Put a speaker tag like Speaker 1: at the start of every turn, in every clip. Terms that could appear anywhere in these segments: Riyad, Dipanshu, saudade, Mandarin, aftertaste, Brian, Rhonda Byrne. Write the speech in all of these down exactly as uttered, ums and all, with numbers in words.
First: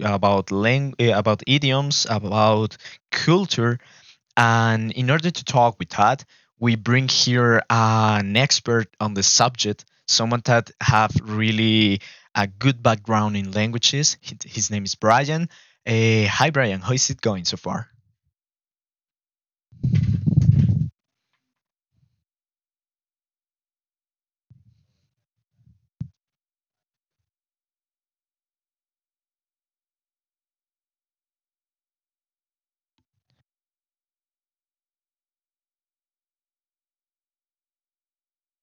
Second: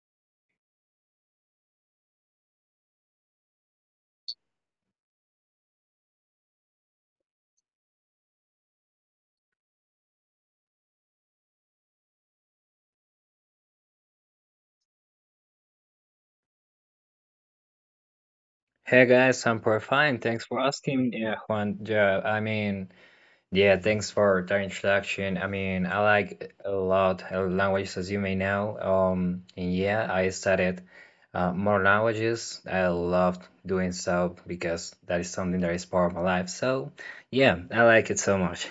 Speaker 1: about lang- eh, about idioms, about culture, and in order to talk with that, we bring here an expert on the subject, someone that have really a good background in languages. His his name is Brian. Eh, hi Brian, how is it going so far?
Speaker 2: Hey guys, I'm pretty fine. Thanks for asking, yeah, Juan. Yeah, I mean, yeah, thanks for the introduction. I mean, I like a lot of languages, as you may know. Um, and Yeah, I studied uh, more languages. I loved doing so because that is something that is part of my life. So, yeah, I like it so much.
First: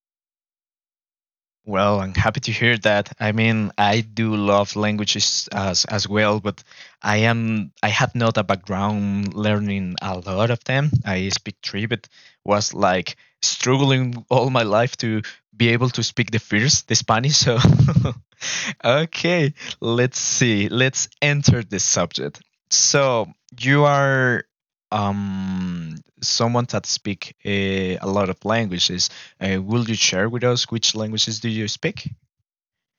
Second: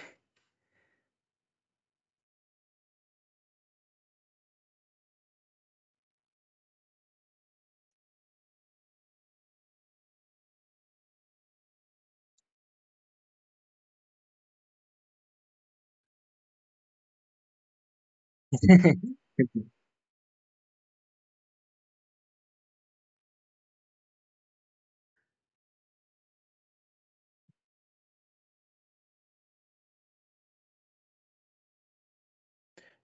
Speaker 1: Well, I'm happy to hear that. I mean, I do love languages as as well, but I am I have not a background learning a lot of them. I speak three, but was like struggling all my life to be able to speak the first, the Spanish. So okay, let's see. Let's enter this subject. So you are um someone that speak uh, a lot of languages. Uh, will you share with us which languages do you speak?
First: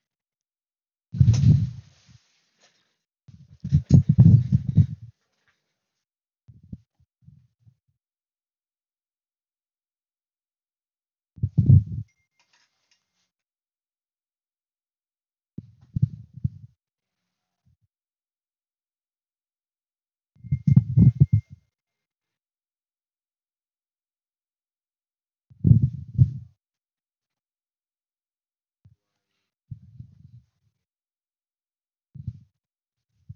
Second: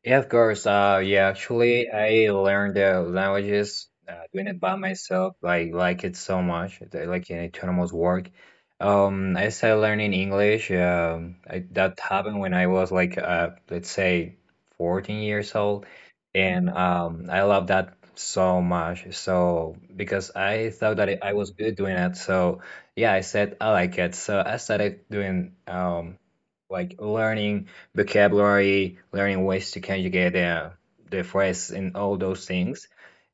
Speaker 2: Yeah, of course. Uh, yeah, actually, I learned the languages uh, doing it by myself. I like it so much. I like an autonomous work. Um, I started learning English. Um, I, that happened when I was like, uh, let's say, fourteen years old, and um, I love that so much. So because I thought that I I was good doing it, so yeah, I said I like it. So I started doing um like learning vocabulary, learning ways to conjugate the the phrase and all those things.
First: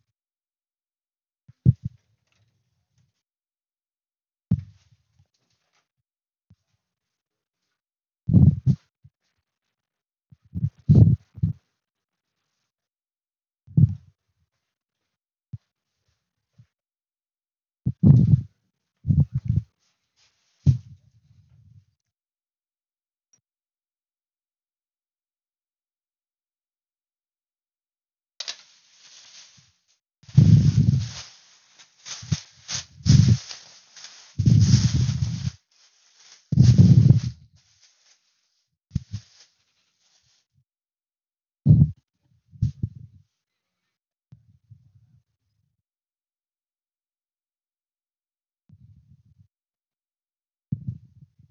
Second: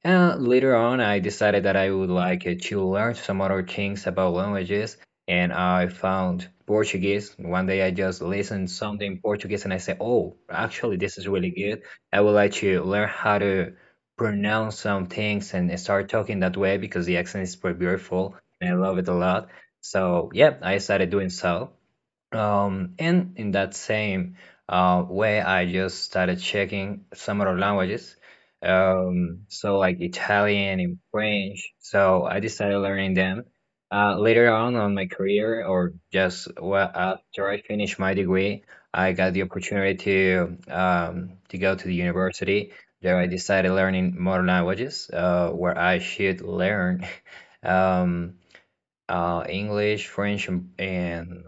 Speaker 2: And later on, I decided that I would like uh, to learn some other things about languages, and I found Portuguese. One day, I just listened something in Portuguese, and I said, "Oh, actually, this is really good. I would like to learn how to pronounce some things and start talking that way because the accent is pretty beautiful, and I love it a lot." So, yeah, I started doing so. Um, and in that same uh, way, I just started checking some other languages. Um, so like Italian and French. So I decided learning them uh, later on on my career, or just well, after I finished my degree, I got the opportunity to um, to go to the university. There, I decided learning more languages, uh, where I should learn um, uh, English, French, and, and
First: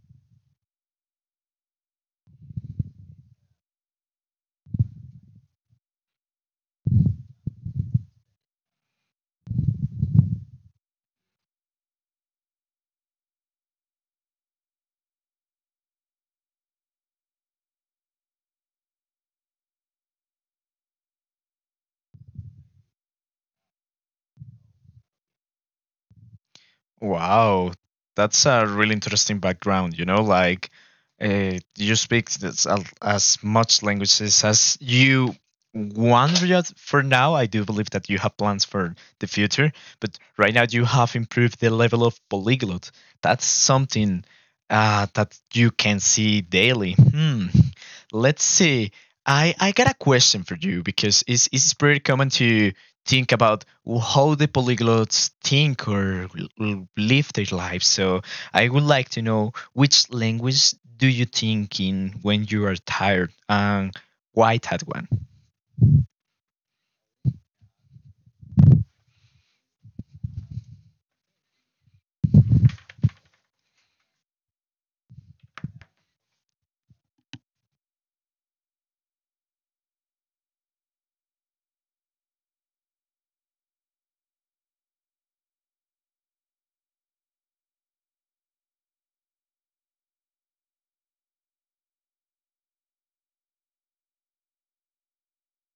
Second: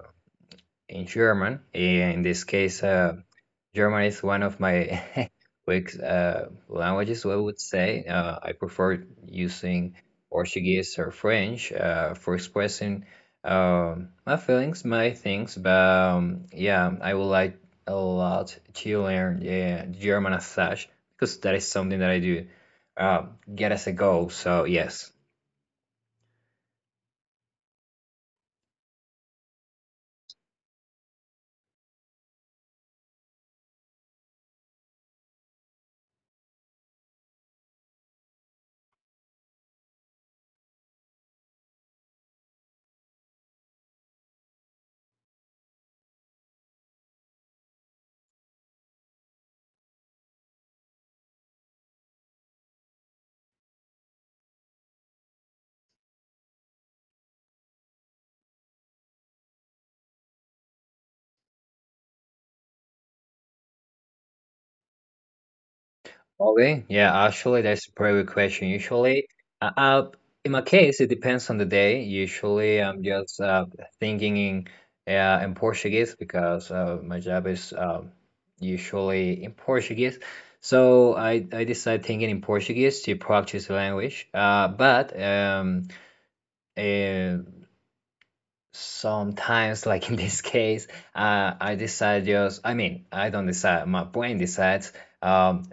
Speaker 2: in German. Eh, In this case, uh, German is one of my weak uh, languages. I would say uh, I prefer using Portuguese or French uh, for expressing um, my feelings, my things. But um, yeah, I would like a lot to learn yeah, German as such because that is something that I do uh, get as a goal. So yes.
Speaker 1: Wow, that's a really interesting background. You know, like uh, you speak this, al- as much languages as you want. Riyad. For now, I do believe that you have plans for the future, but right now you have improved the level of polyglot. That's something uh, that you can see daily. Hmm. Let's see. I, I got a question for you because it's, it's pretty common to think about how the polyglots think or l- live their lives. So I would like to know which language do you think in when you are tired and why that one?
Speaker 2: Okay. Yeah, actually, that's a pretty good question. Usually, uh, uh, in my case, it depends on the day. Usually, I'm just uh, thinking in uh, in Portuguese because uh, my job is uh, usually in Portuguese. So I I decide thinking in Portuguese to practice the language. Uh, but um, uh, sometimes, like in this case, uh, I decide just. I mean, I don't decide. My brain decides. um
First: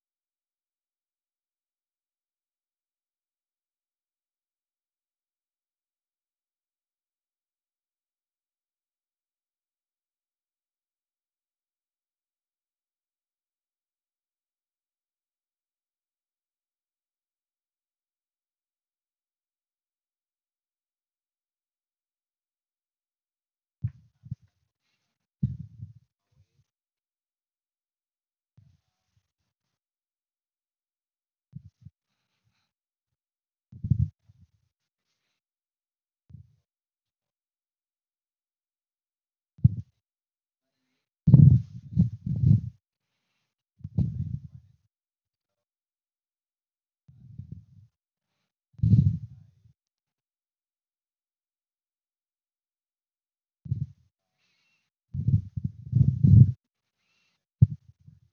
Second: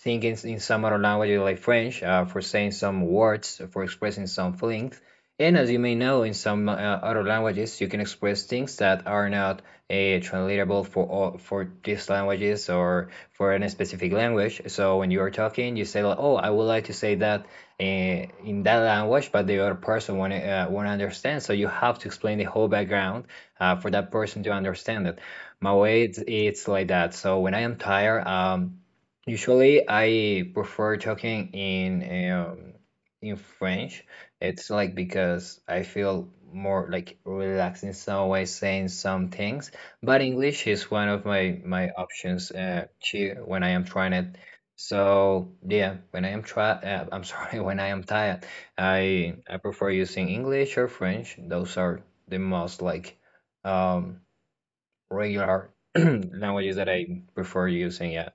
Speaker 2: think in, in some other languages like French uh, for saying some words, for expressing some feelings. And as you may know, in some uh, other languages, you can express things that are not uh, translatable for all, for these languages or for any specific language. So when you are talking, you say like, "Oh, I would like to say that uh, in that language," but the other person won't uh, won't understand. So you have to explain the whole background uh, for that person to understand it. My way, it's, it's like that. So when I am tired, um, usually, I prefer talking in um, in French. It's like because I feel more like relaxed in some way saying some things. But English is one of my my options uh, to when I am trying it. So yeah, when I am try, uh, I'm sorry, when I am tired, I I prefer using English or French. Those are the most like um, regular languages that I prefer using. Yeah.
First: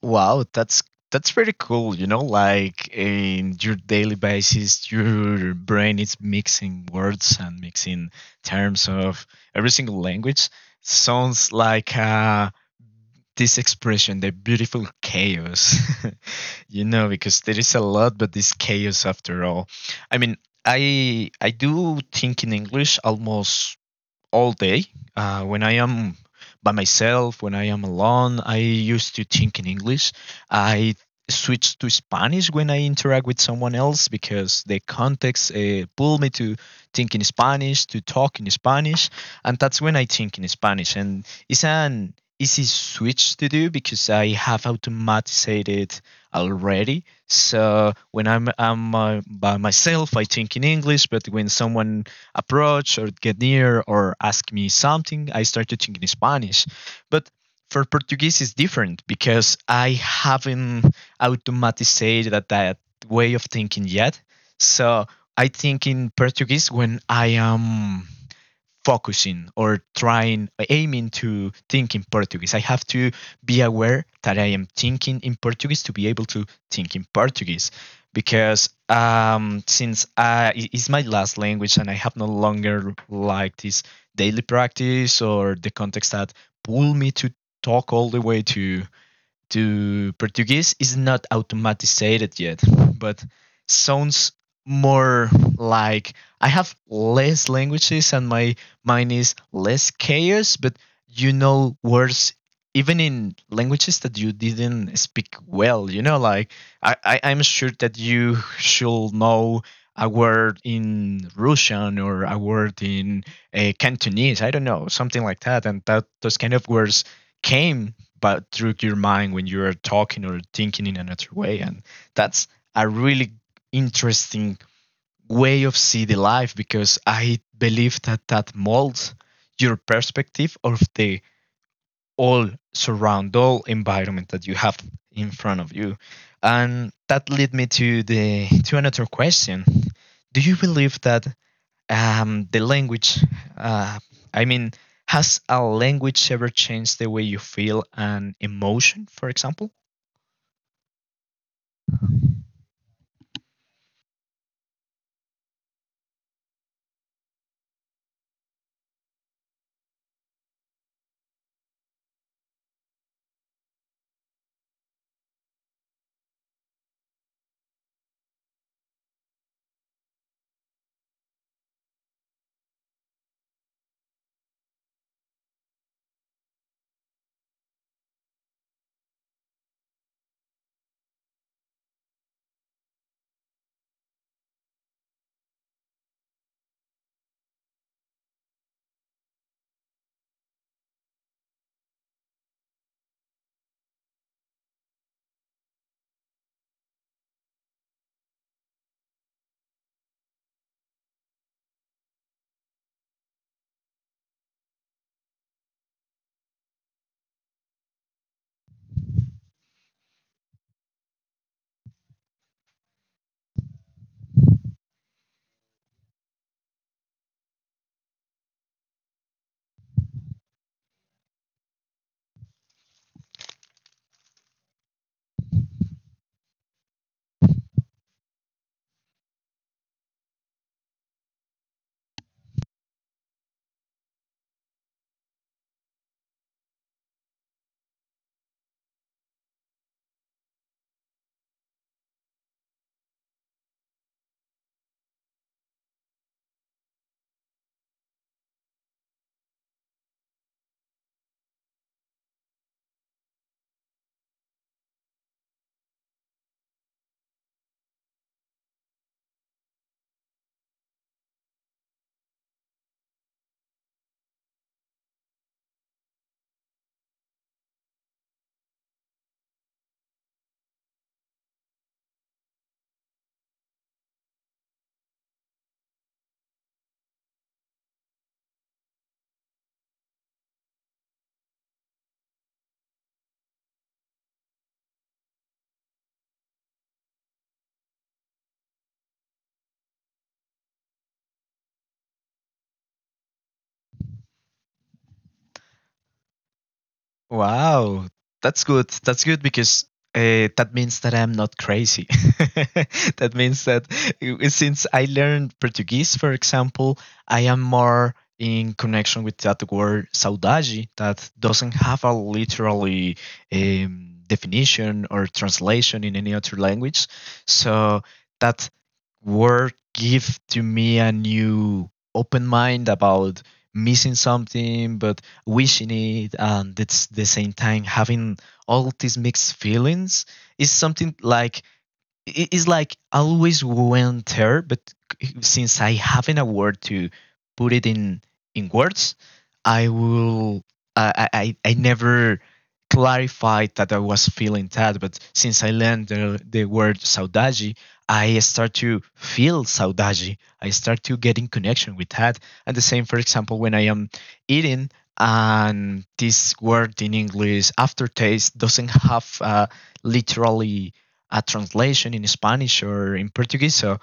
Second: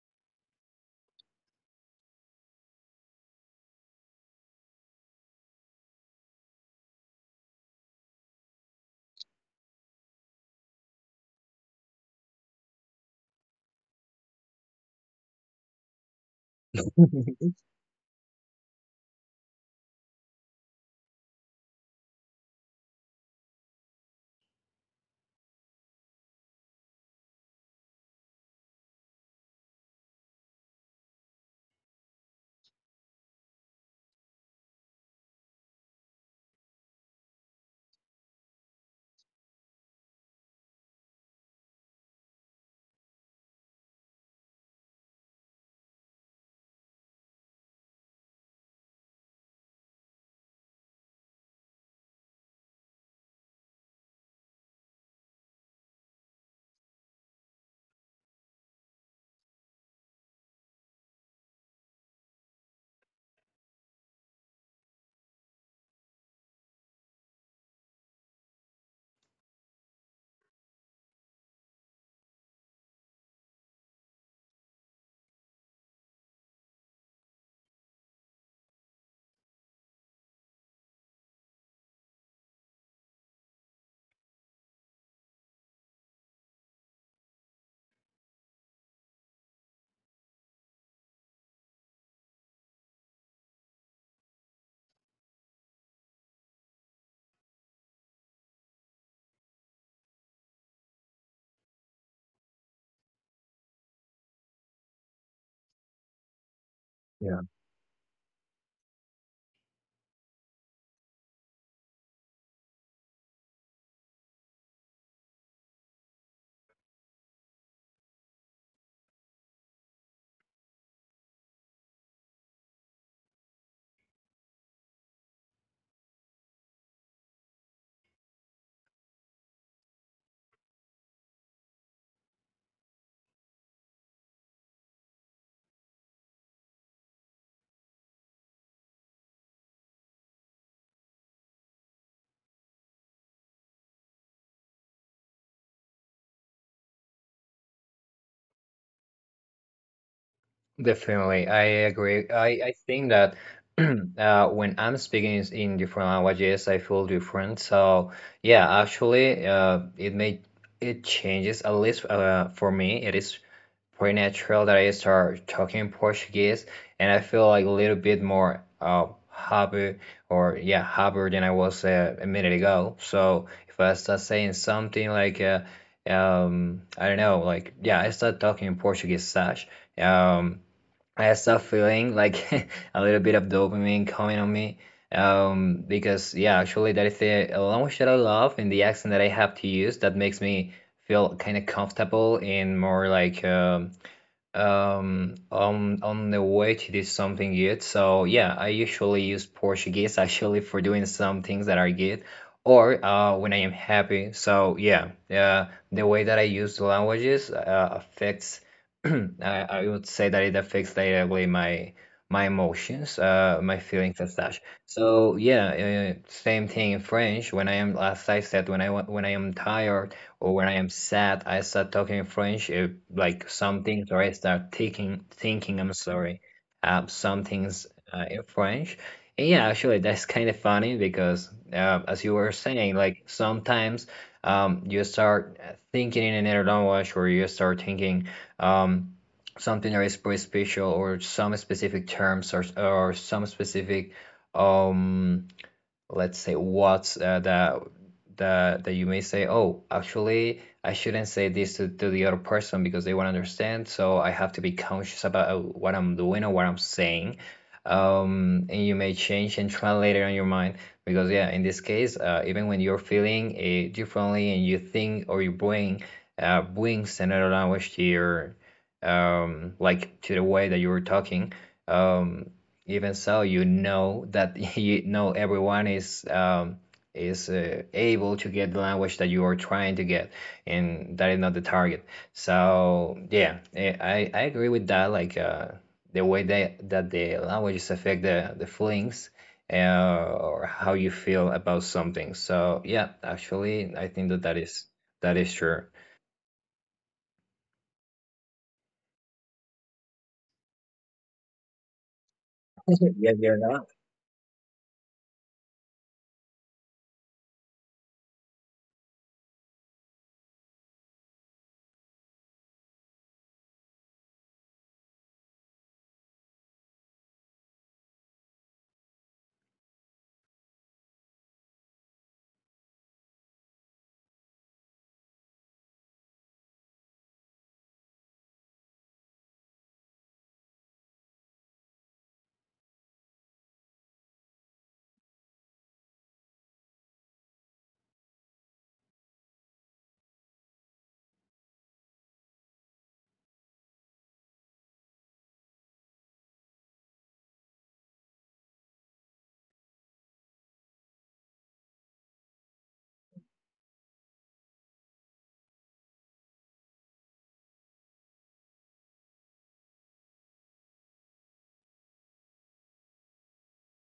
Speaker 1: Wow, that's that's pretty cool. You know, like in your daily basis, your brain is mixing words and mixing terms of every single language. Sounds like uh, this expression, the beautiful chaos. You know, because there is a lot, but this chaos after all. I mean, I I do think in English almost all day. Uh, when I am by myself, when I am alone, I used to think in English. I switch to Spanish when I interact with someone else because the context uh, pull me to think in Spanish, to talk in Spanish, and that's when I think in Spanish. And it's an easy switch to do because I have automated it already. So when I'm, I'm uh, by myself, I think in English, but when someone approach or get near or ask me something, I started thinking Spanish. But for Portuguese, it's different because I haven't automatized that, that way of thinking yet. So I think in Portuguese when I am focusing or trying aiming to think in Portuguese. I have to be aware that i am thinking in Portuguese to be able to think in Portuguese, because um, since I, it's my last language and i have no longer like this daily practice or the context that pull me to talk all the way to to Portuguese is not automatized yet, but sounds more like I have less languages and my mind is less chaos. But you know, words even in languages that you didn't speak well, you know, like I, I,
Speaker 2: Yeah.
Speaker 1: I'm sure that you should know a word in Russian or a word in uh, Cantonese, I don't know, something like that. And that those kind of words came but through your mind when you are talking or thinking in another way. And that's a really interesting way of see the life, because i believe that that molds your perspective of the all surround all environment that you have in front of you. And that led me to the to another question. Do you believe that um, the language. Uh, I mean, has a language ever changed the way you feel an emotion, for example?
Speaker 2: Definitely, I agree. I, I think that uh, when I'm speaking is in different languages, I feel different. So yeah, actually, uh, it may it changes at least uh, for me. It is pretty natural that I start talking Portuguese, and I feel like a little bit more uh, happy or yeah happier than I was uh, a minute ago. So if I start saying something like uh, um, I don't know, like yeah, I start talking in Portuguese, Sash. Um, I start feeling like a little bit of dopamine coming on me. Um, because yeah, actually that is the language that I love and the accent that I have to use that makes me feel kind of comfortable and more like um um on on the way to do something good so yeah I usually use portuguese actually for doing some things that are good or uh when I am happy so yeah uh, the way that I use the languages uh, affects I, I would say that it affects directly my my emotions uh my feelings and such so yeah uh, same thing in french when I am as I said when i wa- when I am tired or when I am sad, I start talking French, uh, like some things, or I start thinking, thinking, I'm sorry, uh, some things uh, in French. And yeah, actually, that's kind of funny because, uh, as you were saying, like sometimes um, you start thinking in another language, or you start thinking um, something that is pretty special, or some specific terms, or, or some specific um let's say what's uh, the the that you may say oh actually I shouldn't say this to, to the other person because they won't understand so I have to be conscious about uh, what I'm doing or what I'm saying um, and you may change and translate it on your mind because yeah in this case uh, even when you're feeling it differently and you think or you bring uh, brings another language to your um, like to the way that you were talking um, even so, you know that you know everyone is um, is uh, able to get the language that you are trying to get, and that is not the target. So yeah, eh, I, I agree with that. Like uh, the way that that the languages affect the the feelings uh, or how you feel about something. So yeah, actually, I think that that is that is true.
Speaker 1: Wow, that's good. That's good because uh, that means that I'm not crazy.
Speaker 2: Yeah,
Speaker 1: That
Speaker 2: they're
Speaker 1: means that
Speaker 2: not.
Speaker 1: uh, since I learned Portuguese, for example, I am more in connection with that word saudade that doesn't have a literally um, definition or translation in any other language. So that word give to me a new open mind about missing something, but wishing it and it's the same time having all these mixed feelings. Is something like i- it's like I always went there, but since I haven't a word to put it in in words, I will. I I I I never clarified that I was feeling that, but since I learned the, the word saudade, I start to feel saudade. I start to get in connection with that. And the same, for example, when I am eating, and this word in English aftertaste doesn't have uh, literally a translation in Spanish or in Portuguese. So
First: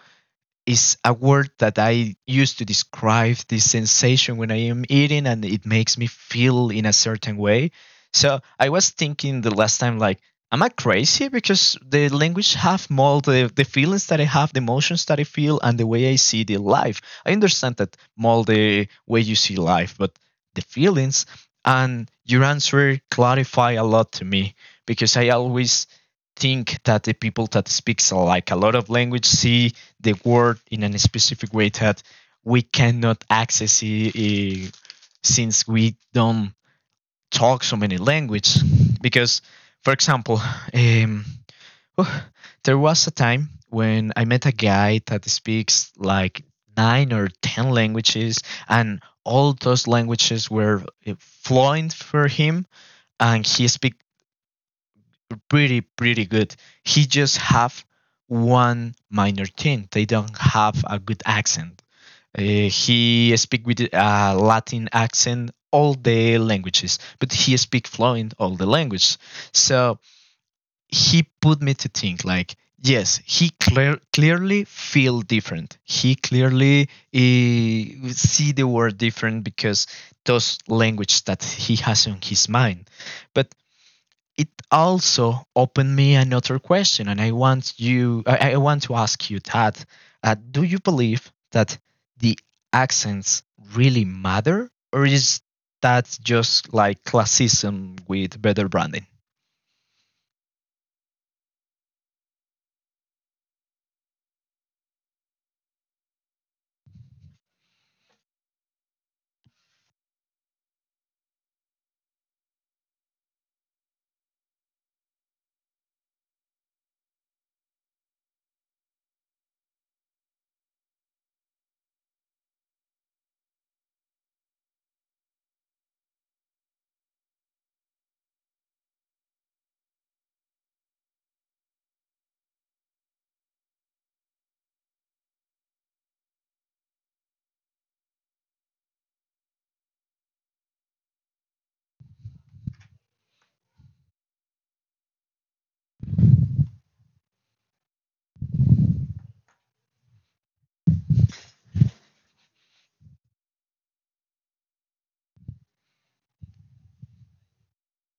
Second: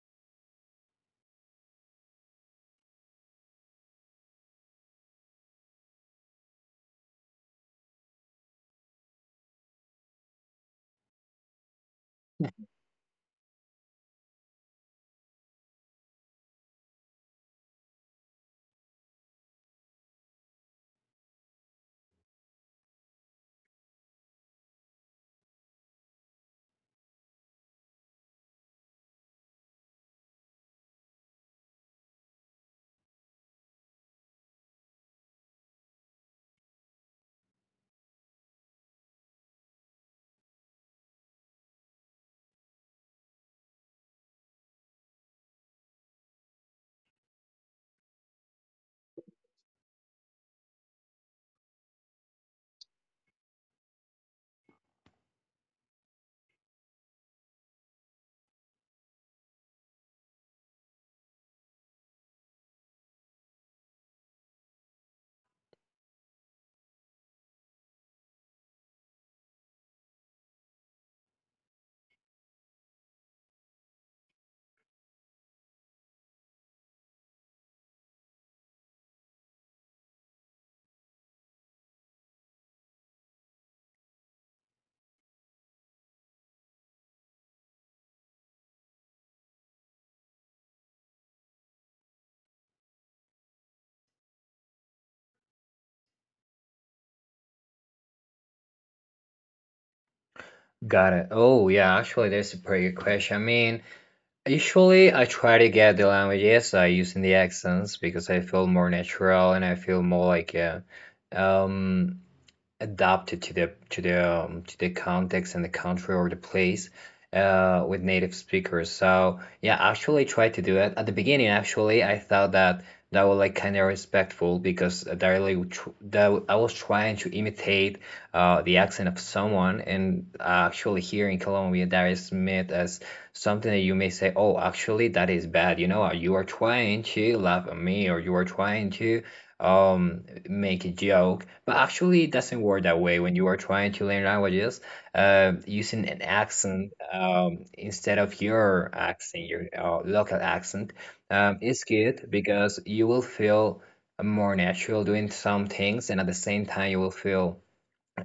Speaker 1: is a word that I use to describe this sensation when I am eating and it makes me feel in a certain way. So I was thinking the last time like, am I crazy? Because the language have more the, the feelings that I have, the emotions that I feel and the way I see the life. I understand that more the way you see life, but the feelings and your answer clarify a lot to me, because I always think that the people that speaks like a lot of language see the word in a specific way that we cannot access it, eh, since we don't talk so many languages. Because, for example, um, oh, there was a time when I met a guy that speaks like nine or ten languages, and all those languages were eh, fluent for him, and he speak pretty pretty good. He just have one minor thing; they don't have a good accent. Uh, he speak with a Latin accent all the languages, but he speak fluent all the language. So he put me to think like, yes, he clear, clearly feel different. He clearly uh, see the word different because those languages that he has on his mind. But it also opened me another question, and I want you, I, I want to ask you that: uh, do you believe that the accents really matter, or is that just like classism with better branding?
Speaker 2: Got it. Oh yeah, actually, that's a pretty good question. I mean. Usually, I try to get the languages I use in the accents because I feel more natural and I feel more like uh, um, adapted to the to the um, to the context and the country or the place uh, with native speakers. So yeah, actually, try to do it at the beginning. Actually, I thought that that was like kind of respectful because that really tr- that I was trying to imitate uh, the accent of someone, and uh, actually here in Colombia that is meant as something that you may say, oh, actually that is bad. You know, Uh, you are trying to laugh at me, or you are trying to um make a joke but actually it doesn't work that way when you are trying to learn languages uh, using an accent um, instead of your accent, your uh, local accent. Um, it's good because you will feel more natural doing some things, and at the same time, you will feel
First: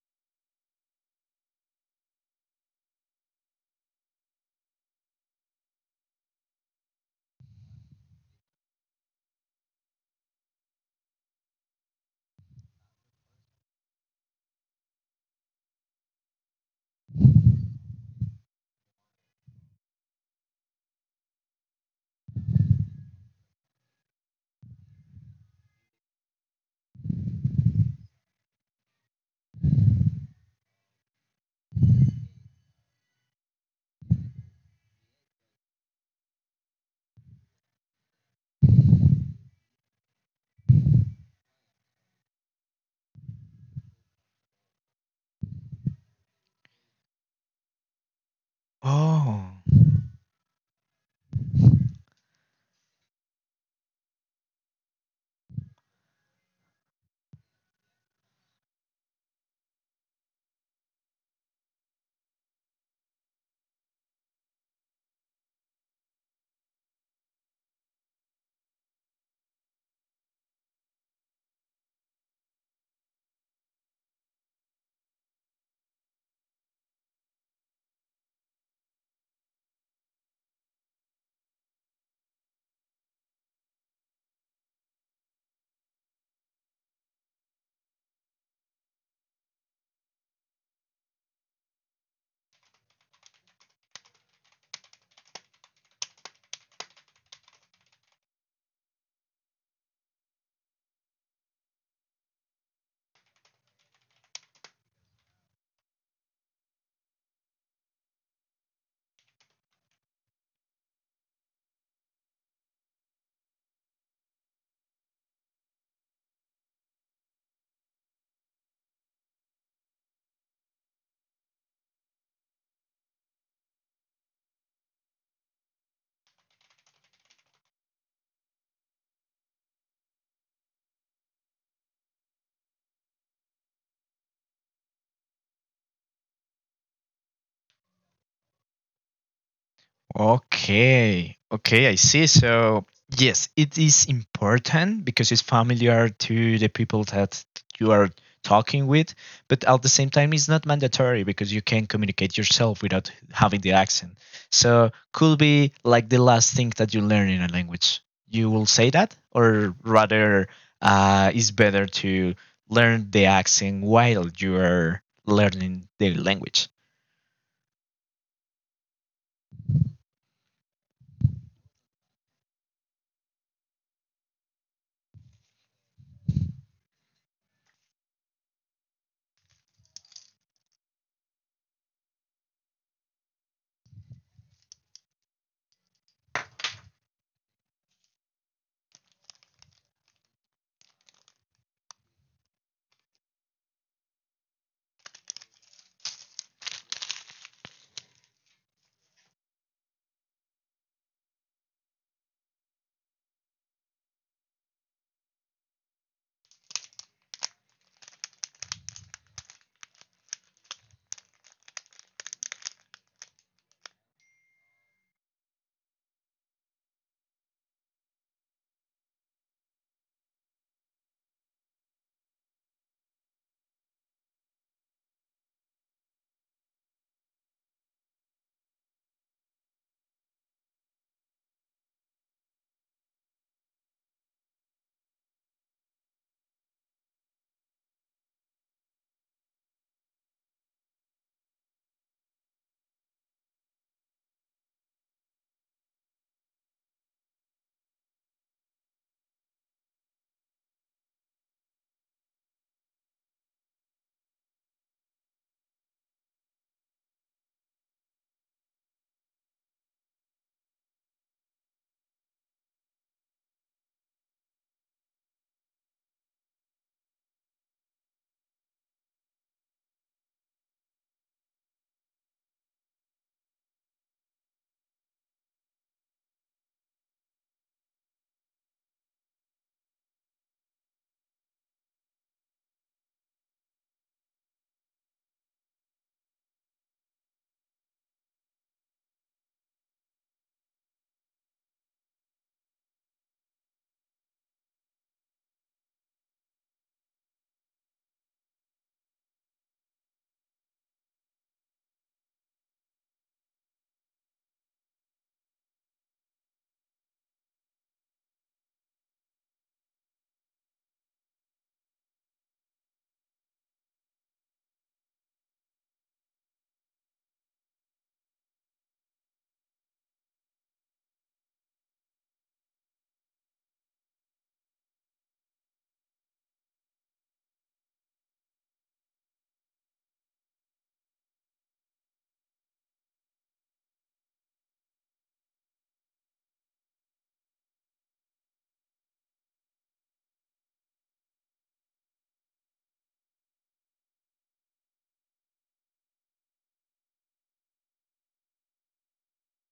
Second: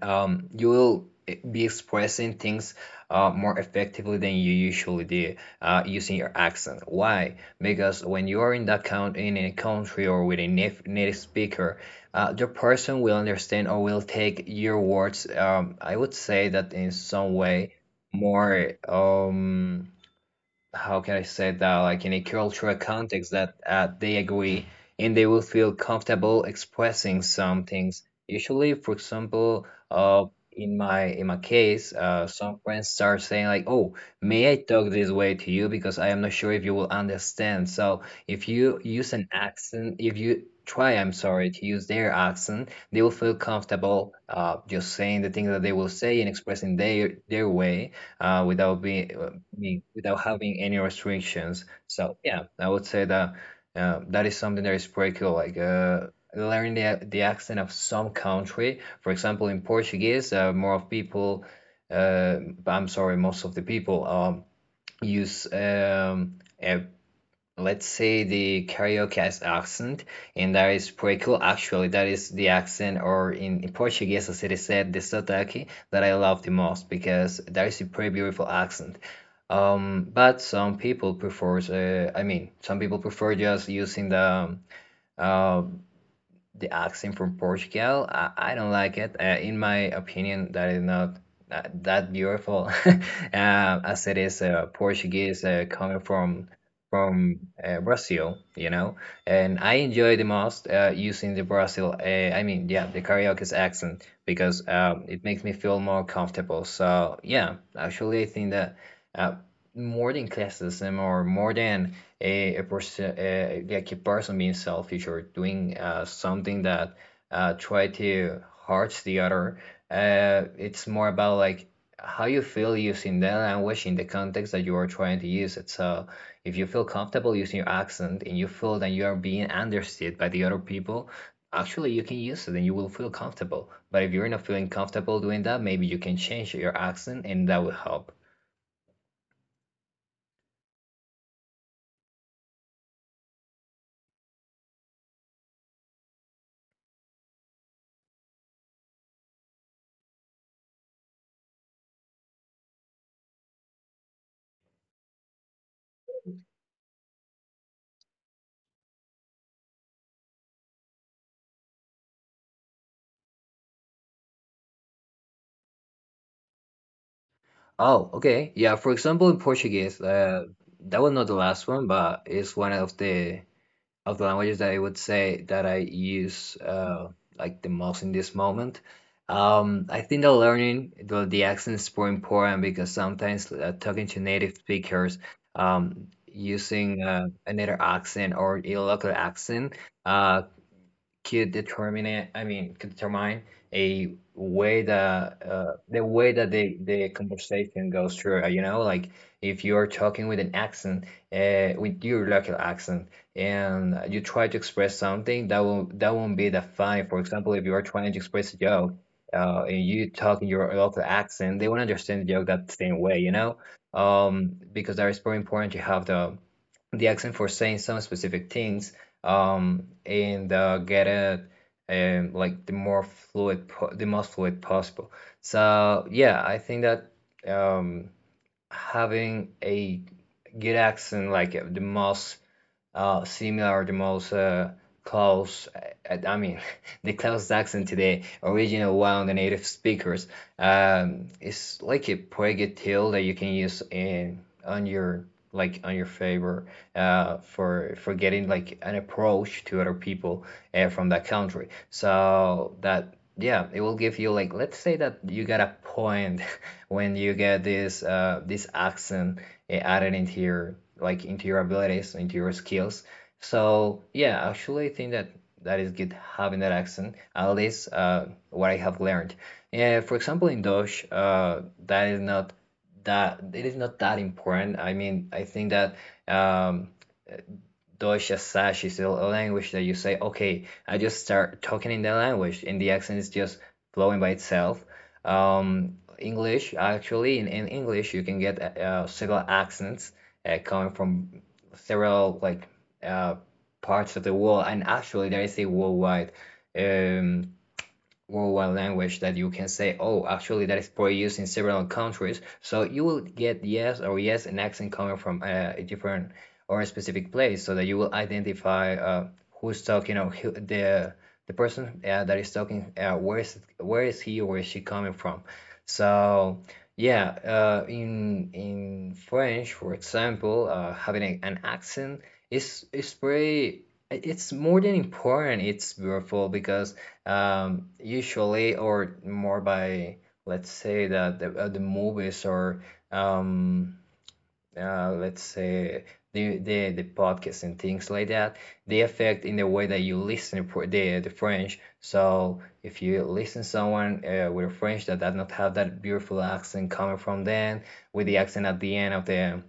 Speaker 2: um, you will be expressing things uh, more effectively than you usually do uh, using your accent. Why? Because when you are in that count in a country or with a naf- native speaker, uh, the person will understand or will take your words. Um, I would say that in some way more. Um, how can I say that, like in a cultural context that uh, they agree and they will feel comfortable expressing some things. Usually, for example, uh, in my in my case, uh, some friends start saying like, "Oh, may I talk this way to you because I am not sure if you will understand." So if you use an accent, if you try, I'm sorry, to use their accent, they will feel comfortable uh, just saying the things that they will say and expressing their their way uh, without being I
Speaker 1: Oh.
Speaker 2: mean, without having any restrictions. So yeah, I would say that uh, that is something that is pretty cool. Like uh, learning the the accent of some country. For example, in Portuguese, uh, more of people, uh, I'm sorry, most of the people um, use um, uh, let's say the karaoke as accent, and that is pretty cool. Actually, that is the accent, or in, in Portuguese, as it is said, the sotaque that I love the most because that is a pretty beautiful accent. Um, but some people prefer, uh, I mean, some people prefer just using the um, uh, the accent from Portugal. I, I don't like it. Uh, in my opinion, that is not uh, that beautiful uh, as it is uh, Portuguese uh, coming from from uh, Brazil, you know. And I enjoy the most uh, using the Brazil, uh, I mean, yeah, the karaoke's accent because um, it makes me feel more comfortable. So yeah, actually, I think that. Uh, More than classism, or more than a, a person, a, like a person being selfish or doing uh, something that uh, try to hurt the other, uh, it's more about like how you feel using that language in the context that you are trying to use it. So if you feel comfortable using your accent, and you feel that you are being understood by the other people, actually you can use it and you will feel comfortable. But if you're not feeling comfortable doing that, maybe you can change your accent, and that will help.
Speaker 1: Okay. Okay, I see. So, yes, it is important because it's familiar to the people that you are talking with, but at the same time, it's not mandatory because you can communicate yourself without having the accent. So, could be like the last thing that you learn in a language. You will say that, or rather, uh, it's better to learn the accent while you are learning the language.
Speaker 2: Oh, okay. Yeah, for example, in Portuguese, uh, that was not the last one, but it's one of the of the languages that I would say that I use uh, like the most in this moment. Um, I think that learning the, the accents is more important because sometimes uh, talking to native speakers, um, using uh, another accent or a local accent, uh, could determine it, I mean could determine a way that uh, the way that the the conversation goes through, you know. Like if you're talking with an accent, uh, with your local accent, and you try to express something that will that won't be that fine. For example, if you are trying to express a joke, uh, and you talk in your local accent, they won't understand the joke that same way, you know. Um, because that is very important, to have the the accent for saying some specific things, um and uh, get it, um like the more fluid po- the most fluid possible. So yeah, I think that um having a good accent, like uh, the most uh, similar, the most uh, close. I, I mean, the close accent to the original one, the native speakers. Um, it's like a pretty good tool that you can use in on your like on your favor, uh, for for getting like an approach to other people uh, from that country. So that, yeah, it will give you, like, let's say that you got a point when you get this uh, this accent, eh, added into your, like into your abilities, into your skills. So yeah, actually, I think that that is good having that accent. At least uh, what I have learned. Yeah, for example, in Dutch, uh, that is not, that it is not that important. I mean, I think that um, Deutsch as such is a language that you say, okay, I just start talking in the language, and the accent is just flowing by itself. Um, English, actually, in, in English, you can get uh, several accents uh, coming from several, like uh, parts of the world, and actually, there is a worldwide, um, worldwide language that you can say, oh, actually, that is probably used in several countries. So you will get, yes or yes, an accent coming from uh, a different or a specific place, so that you will identify uh, who's talking, or who, the the person uh, that is talking. Uh, where is where is he, or where is she coming from? So. Yeah, uh, in in French, for example, uh, having a, an accent is is very, it's more than important. It's beautiful because um, usually, or more by, let's say that the, uh, the movies, or um, uh, let's say the, the the podcasts and things like that, they affect in the way that you listen for the the French. So if you listen someone uh, with a French that does not have that beautiful accent coming from them, with the accent at the end of the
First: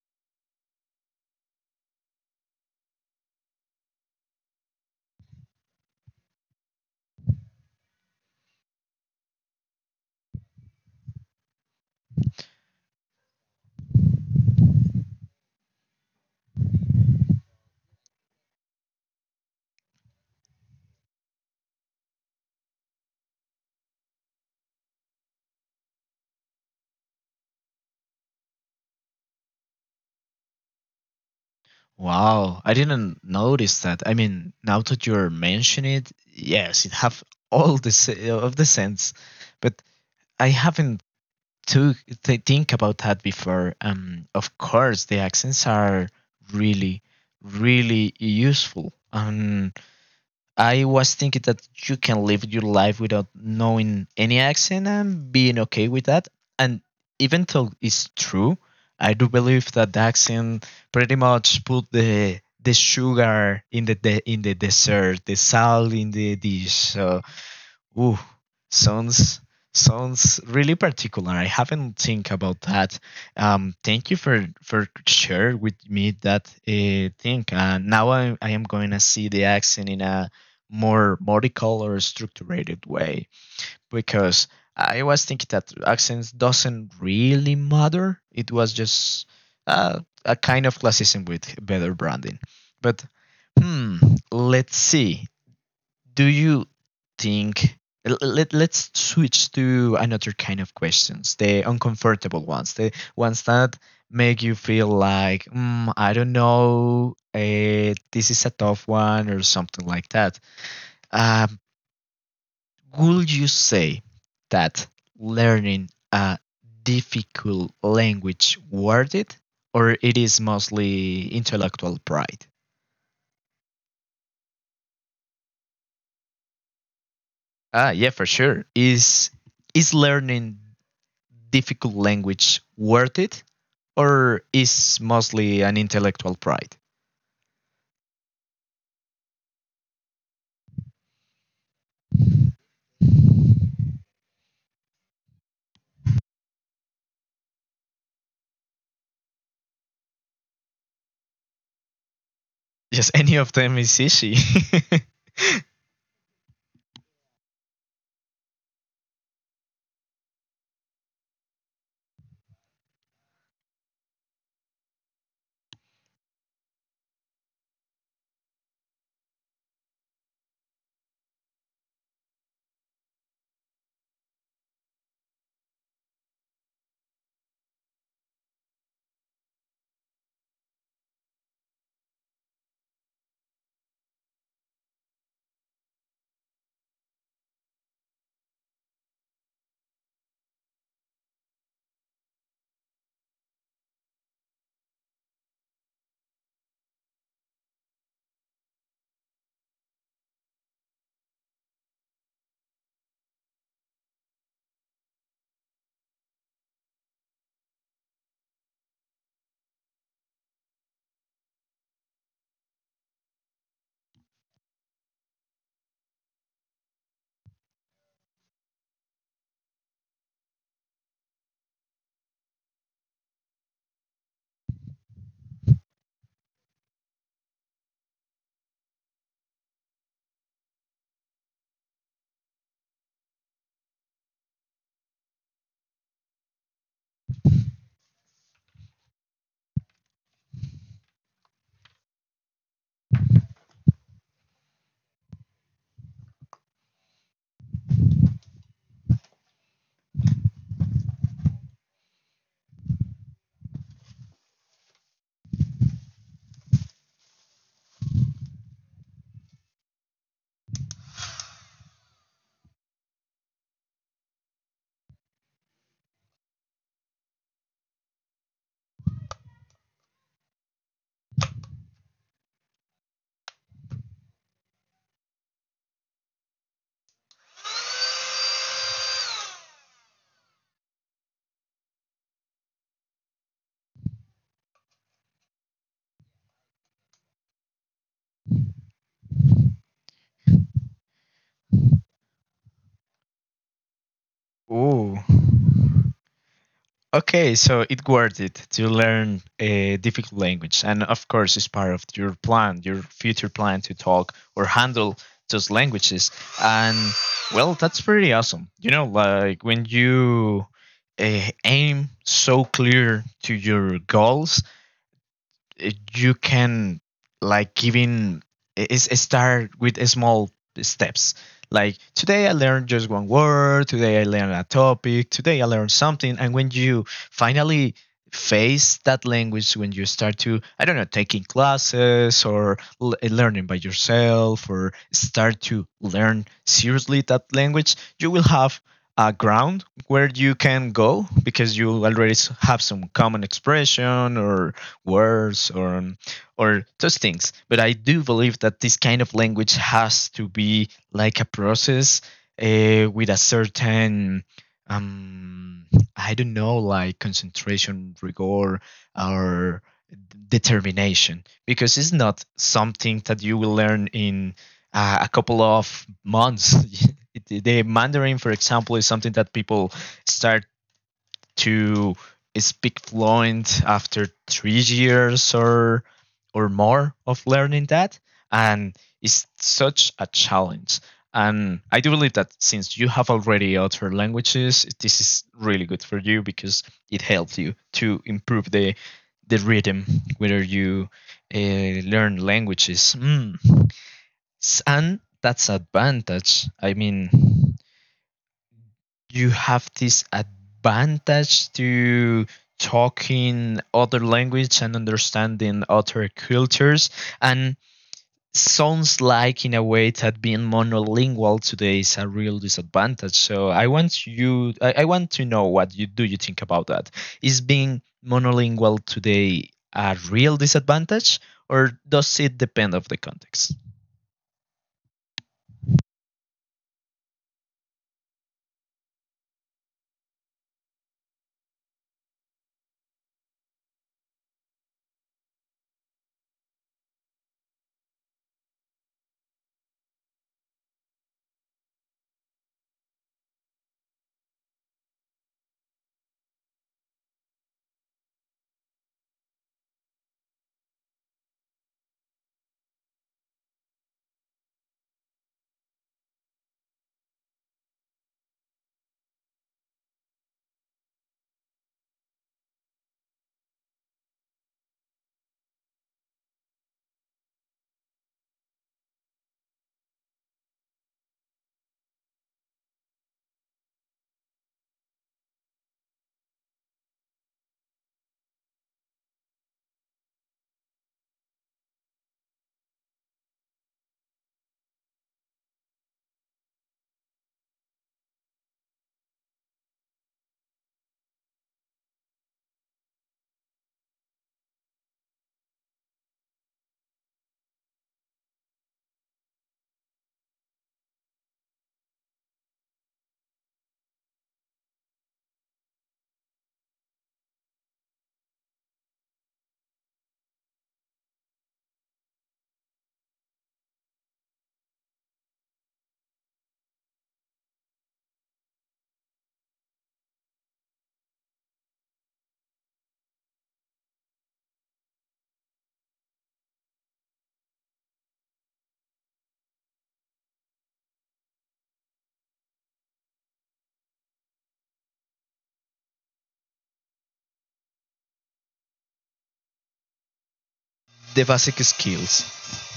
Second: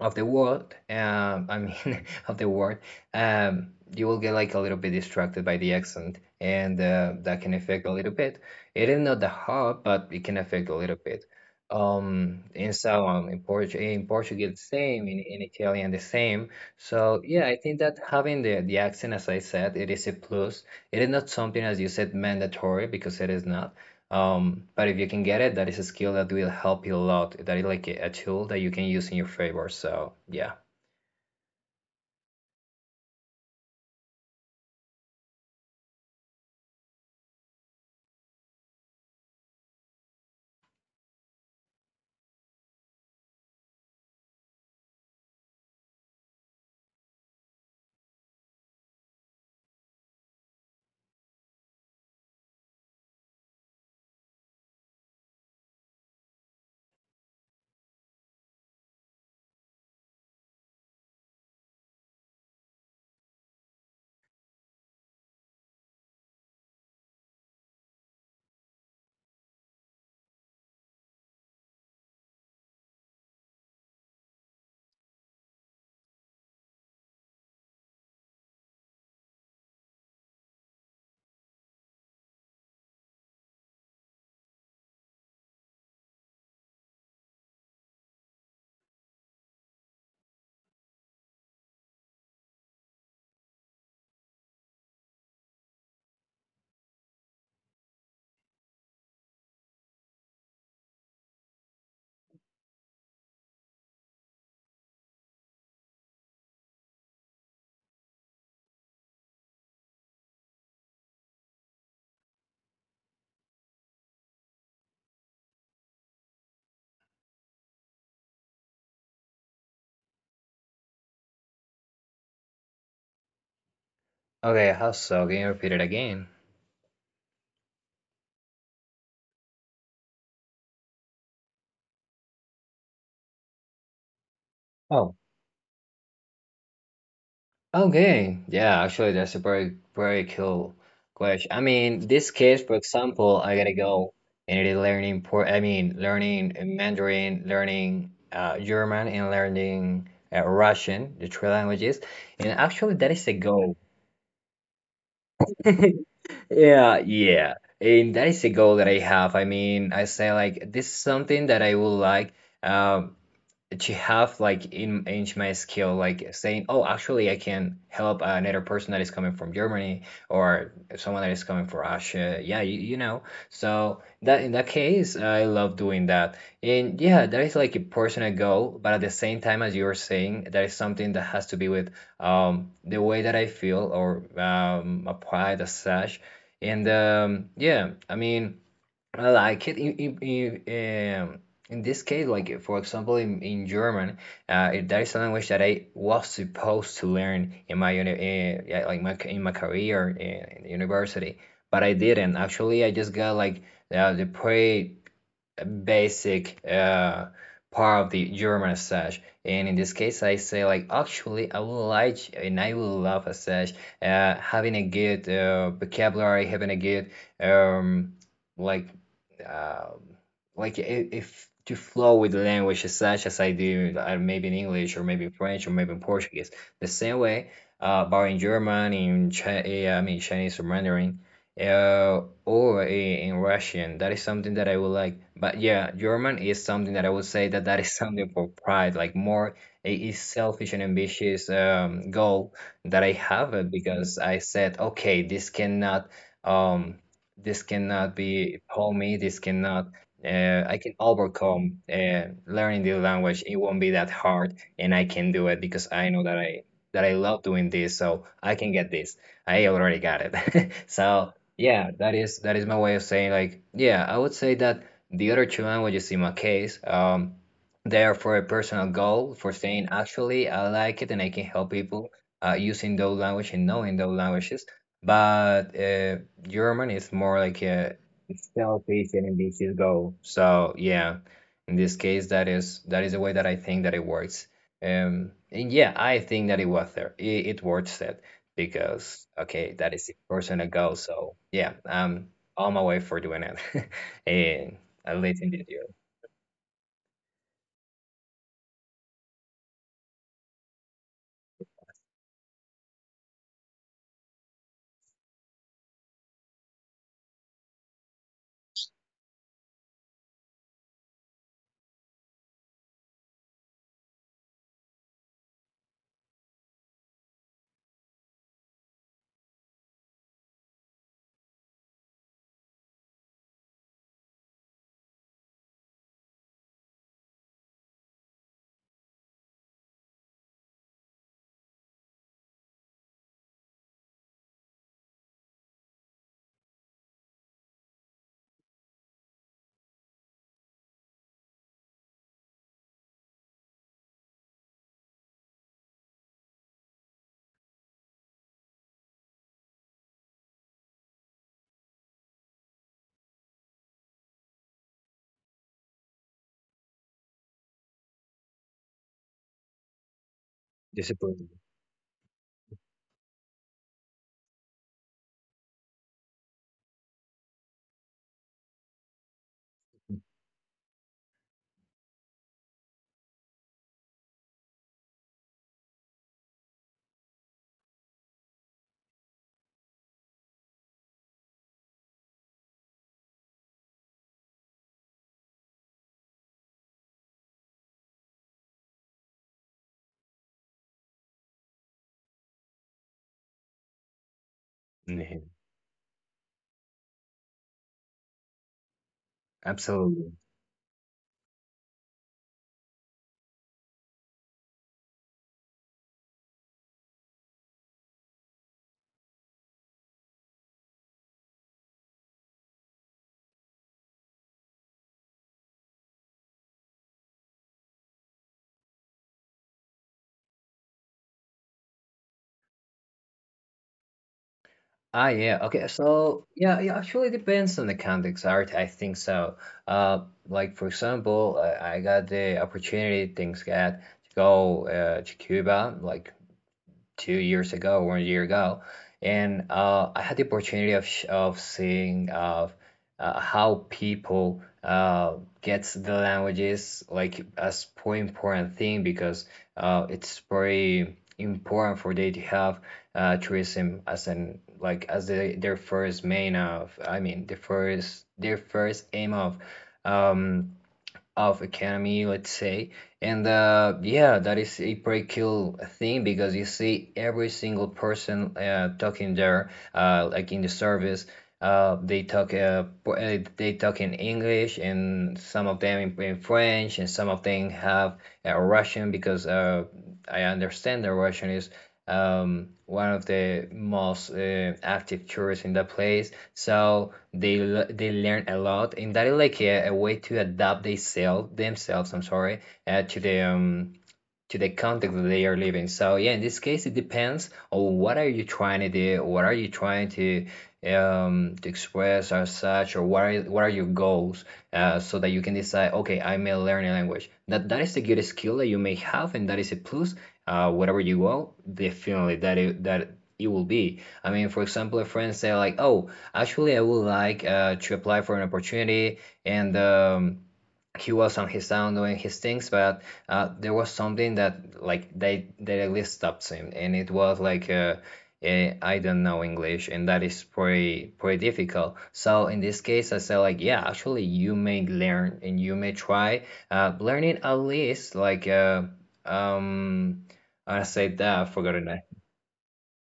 Speaker 2: of the world, um I mean, of the world, um you will get like a little bit distracted by the accent, and uh, that can affect a little bit. It is not that hard, but it can affect a little bit. Um and so on, in, Port- in Portuguese the same, in, in Italian the same. So yeah, I think that having the the accent, as I said, it is a plus. It is not something, as you said, mandatory, because it is not, um, but if you can get it, that is a skill that will help you a lot. That is like a, a tool that you can use in your favor. So yeah.
Speaker 1: Wow, I didn't notice that. I mean, now that you're mentioning it, yes, it have all the se- of the sense, but I haven't to th- think about that before. Um, of course, the accents are really, really useful. Um, I was thinking that you can live your life without knowing any accent and being okay with that. And even though it's true, I do believe that the accent pretty much put the the sugar in the, the in the dessert, the salt in the dish. So ooh, sounds sounds really particular. I haven't think about that. Um, thank you for for share with me that uh, thing. Uh, now I I am going to see the accent in a more modical or structured way, because I was thinking that accents doesn't really matter. It was just uh, a kind of classism with better branding. But hmm, let's see. Do you think l- let, let's switch to another kind of questions, the uncomfortable ones, the ones that make you feel like mm, I don't know, eh, this is a tough one or something like that. um, would you say that learning a difficult language worth it, or it is mostly intellectual pride?
Speaker 2: Okay, how so? Can you repeat it again?
Speaker 1: Ah yeah, for sure. Is is learning difficult language worth it, or is
Speaker 2: Oh.
Speaker 1: mostly an intellectual pride?
Speaker 2: Okay. Yeah, actually that's a very, very cool question. I mean, this case, for example, I gotta go, and it is learning por I mean learning Mandarin, learning uh, German, and learning uh, Russian, the three languages. And actually,
Speaker 1: Yes,
Speaker 2: that is a
Speaker 1: any of them
Speaker 2: goal.
Speaker 1: is easy.
Speaker 2: Yeah, yeah. And that is a goal that I have. I mean, I say like this is something that I would like, uh, to have like in, in my skill, like saying oh, actually I can help another person that is coming from Germany, or someone that is coming from Russia. Yeah, you, you know. So that, in that case, I love doing that, and yeah, that is like a personal goal, but at the same time, as you're saying, that is something that has to be with um the way that I feel, or um applied as such. And um yeah, I mean, I like it. In, in, in, um, in this case, like for example, in, in German, uh, it- that is a language that I was supposed to learn in my uni, uh, yeah, like my, in my career, uh, in university, but I didn't. Actually, I just got like uh, the pretty basic uh, part of the German as such. And in this case, I say like, actually, I would like, and I would love as such, uh, having a good uh, vocabulary, having a good, um like um, like i- if, to flow with the language as such as I do, uh, maybe in English, or maybe in French, or maybe in Portuguese. The same way, uh, but in German, in Chi- eh, I mean Chinese, or Mandarin, uh, or eh, in Russian, that is something that I would like. But yeah, German is something that I would say that that is something for pride, like more, it is selfish and ambitious um, goal that I have, uh, because I said, okay, this cannot, um this cannot be, hold me, this cannot, uh, I can overcome uh, learning the language, it won't be that hard, and I can do it because I know that i that i love doing this, so I can get this. I already got it. So yeah, that is that is my way of saying, like, yeah, I would say that the other two languages, in my case, um they are for a personal goal, for saying actually I like it, and I can help people uh, using those languages and knowing those languages. But uh, German is more like a selfish and ambitious goal. So yeah, in this case, that is that is the way that I think that it works. Um, and yeah, I think that it was there. It, it works, it, because okay, that is a personal goal. So yeah, I'm on my way for doing it, and at
Speaker 1: Ooh.
Speaker 2: least in this year.
Speaker 1: Okay, so it worth it to learn a difficult language, and of course, it's part of your plan, your future plan to talk or handle those languages. And well, that's pretty awesome. You know, like when you uh, aim so clear to your goals, eh, you can like giving eh, is eh, start with a small steps. Like today i learned just one word, today i learned a topic, today i learned something. And when you finally face that language, when you start to, I don't know, taking classes or l- eh, learning by yourself, or start to learn seriously that language, you will have a ground where you can go, because you already s- have some common expression or words or or those things. But I do believe that this kind of language has to be like a process uh, with a certain um, I don't know, like concentration, rigor, or determination,
Speaker 2: Disappointed.
Speaker 1: because it's not something that you will learn in uh, a couple of months. It- the Mandarin, for example, is something that people start to speak fluent after three years or or more of learning that. And it's such a challenge, and i do believe that since you have already other languages, this is really good for you, because it helps you to improve the the rhythm whether you uh, learn languages mm. S- and that's advantage. I mean, you have
Speaker 2: Absolutely.
Speaker 1: this advantage to talking other language and understanding other cultures, and sounds like in a way that being monolingual today is a real disadvantage. So i want you i, I want to know what you do you think about that. Is being monolingual today a real disadvantage, or does it depend of the context?
Speaker 2: Ah, yeah. Okay. So, yeah, it actually depends on the context, art. I think so. Uh, like for example, I, I got the opportunity, things got to go uh, to Cuba, like two years ago, one year ago, and uh, I had the opportunity of sh- of seeing, uh, uh, how people uh, gets the languages like as pretty important thing, because uh, it's very important for they to have uh, tourism as, an like as the, their first main of, I mean the first, their first aim of um, of economy, let's say. And uh, yeah, that is a pretty cool thing because you see every single person uh, talking there, uh, like in the service. Uh, they talk uh, pr- uh, they talk in English, and some of them in, in French, and some of them have uh, Russian, because uh, I understand the Russian is um, one of the most uh, active tourists in that place. So they l- they learn a lot, and that is like a, a way to adapt themselves, themselves. I'm sorry, uh, to the um, to the context that they are living. So yeah, in this case, it depends on what are you trying to do, what are you trying to um, to express or such, or what are what are your goals, uh, so that you can decide. Okay, I may learn a language. That that is a good skill that you may have, and that is a plus. Uh, whatever you go, definitely that it, that it will be. I mean, for example, a friend say like, "Oh, actually, I would like uh, to apply for an opportunity and." Um, he was on his own doing his things, but uh, there was something that like they they really stopped him, and it was like uh, eh, I don't know English, and that is pretty pretty difficult. So in this case, I said like yeah, actually you may learn and you may try uh, learning at least like uh, um I said that I
Speaker 1: The
Speaker 2: forgot
Speaker 1: basic
Speaker 2: it.
Speaker 1: skills.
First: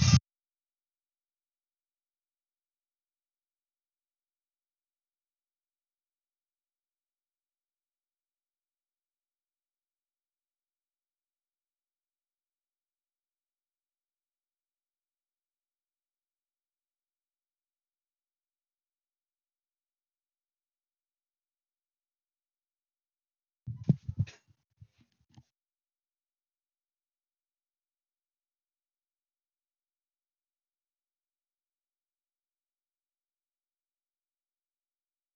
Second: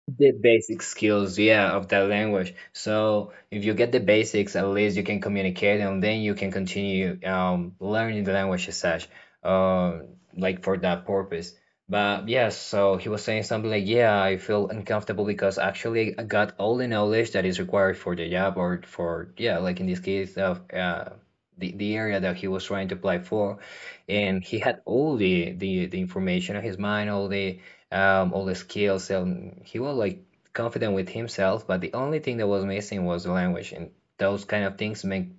Speaker 2: The basic skills, yeah, of that language. So if you get the basics, at least you can communicate, and then you can continue um, learning the language as such, uh, like for that purpose. But yeah, so he was saying something like, "Yeah, I feel uncomfortable because actually I got all the knowledge that is required for the job or for yeah, like in this case of uh, the the area that he was trying to apply for, and he had all the the the information in his mind, all the um, all the skills, and he was like confident with himself. But the only thing that was missing was the language, and those kind of things make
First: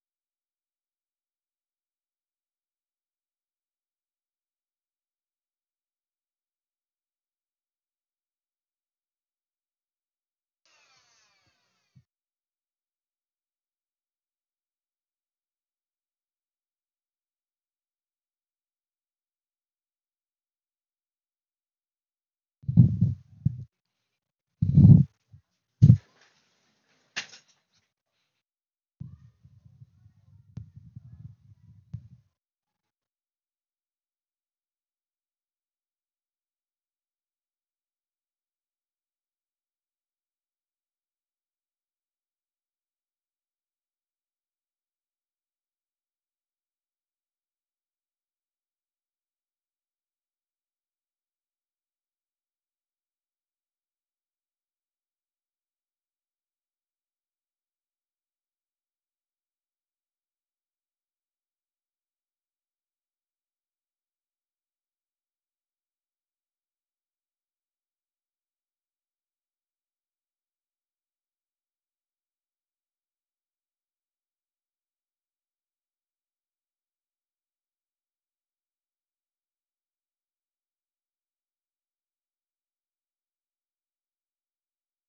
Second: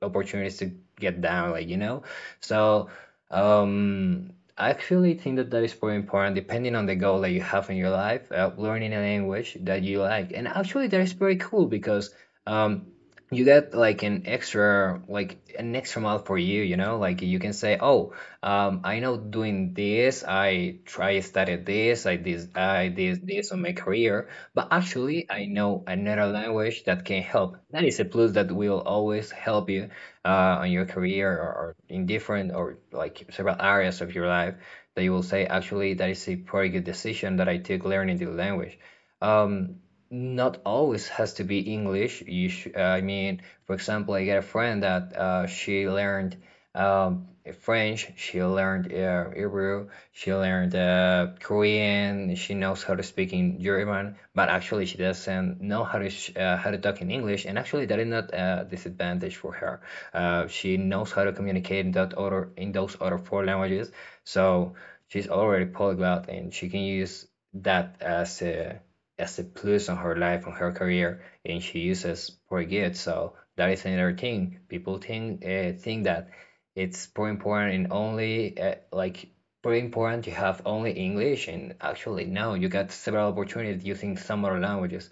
Speaker 2: opportunities to get down, like you know." So um, I actually think that that is pretty important, depending on the goal that you have in your life, uh, learning a language that you like, and actually that is pretty cool because. Um, you get like an extra, like an extra mile for you, you know, like you can say, oh, um, I know doing this, I try studied this, I did, i did this on my career, but actually I know another language that can help. That is a plus that will always help you uh, on your career or, or in different or like several areas of your life, that you will say actually that is a pretty good decision that I took, learning the language. um, Not always has to be English. You sh uh, I mean, for example, I got a friend that uh, she learned um, French, she learned uh, Hebrew, she learned uh, Korean, she knows how to speak in German, but actually she doesn't know how to sh uh, how to talk in English, and actually that is not a disadvantage for her. Uh, she knows how to communicate in that other, in those other four languages, so she's already polyglot and she can use that as a, as a plus on her life, on her career, and she uses pretty good. So that is another thing people think, uh, think that it's pretty important, and only uh, like pretty important to have only English. And actually no, you got several opportunities using some other languages.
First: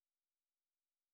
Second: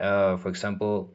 Speaker 2: uh, For example,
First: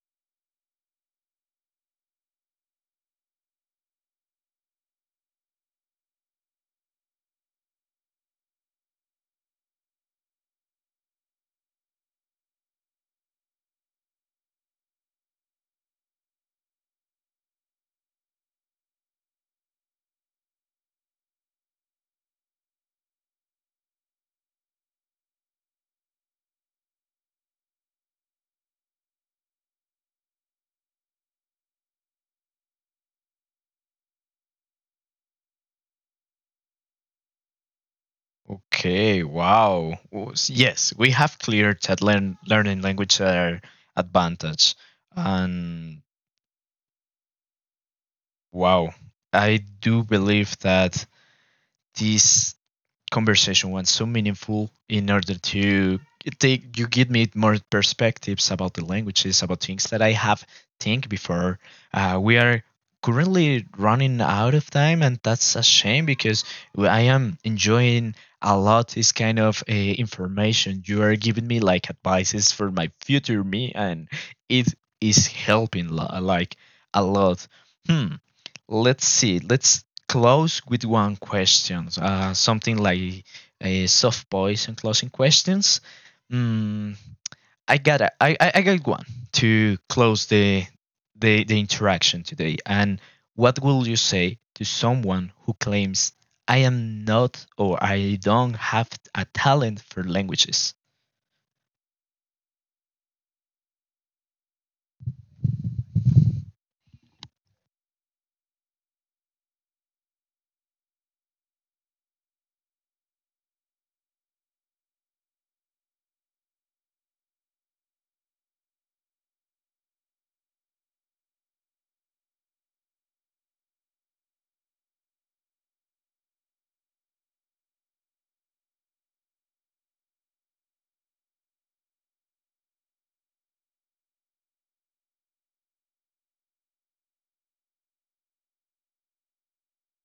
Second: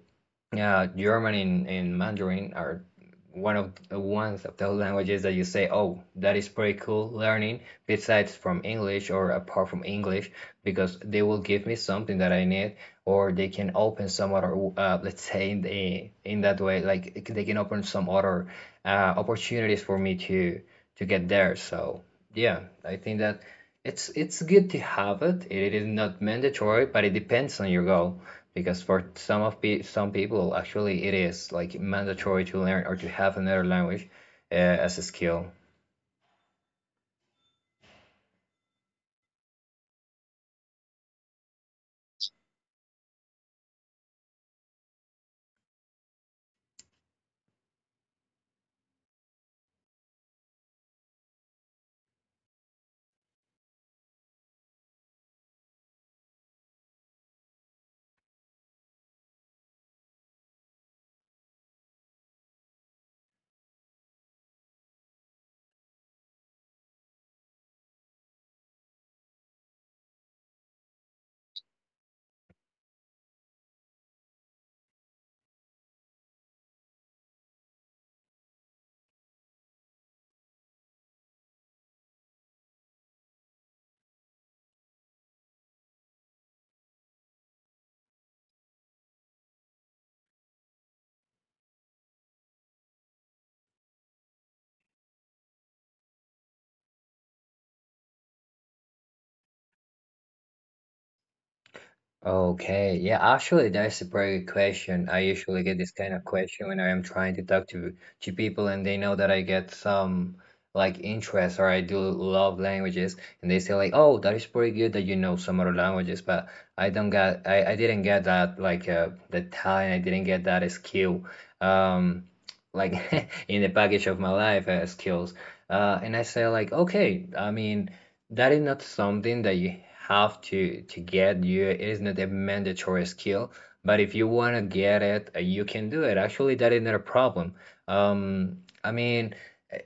Speaker 2: yeah, German and, and Mandarin are one of the ones of those languages that you say, oh, that is pretty cool learning besides from English or apart from English, because they will give me something that I need, or they can open some other uh, let's say in the, in that way, like they can open some other uh, opportunities for me to to get there. So yeah, I think that it's it's good to have it. It is not mandatory, but it depends on your goal, because for some of pe- some people actually it is like mandatory to learn or to have another language uh, as a skill.
Speaker 1: Okay, wow. Oh, s- yes, we have cleared that learn, learning language are advantage. And wow, I do believe that this conversation was so meaningful, in order to take you give me more perspectives about the languages, about things that i have think before. Uh, we are currently running out of time and that's a shame because i am enjoying a lot this kind of uh, information you are giving me, like advices for my future me. And it is helping lo- like a lot. hmm let's see let's close with one question, uh, something like a soft voice and closing questions. Mm, I got a, I, I I got one to close the the the interaction today. And what will you say to someone who claims I am not or I don't have a talent for languages?
Speaker 2: Okay, yeah, actually that's a very good question. I usually get this kind of question when I am trying to talk to to people and they know that I get some like interest or I do love languages, and they say like, oh, that is pretty good that you know some other languages, but I don't get, i, I didn't get that, like uh, the talent, I didn't get that skill, um like in the package of my life uh, skills. Uh, and I say like, okay, I mean, that is not something that you have to to get. You, it is not a mandatory skill, but if you want to get it, uh, you can do it. Actually, that is not a problem. Um, I mean,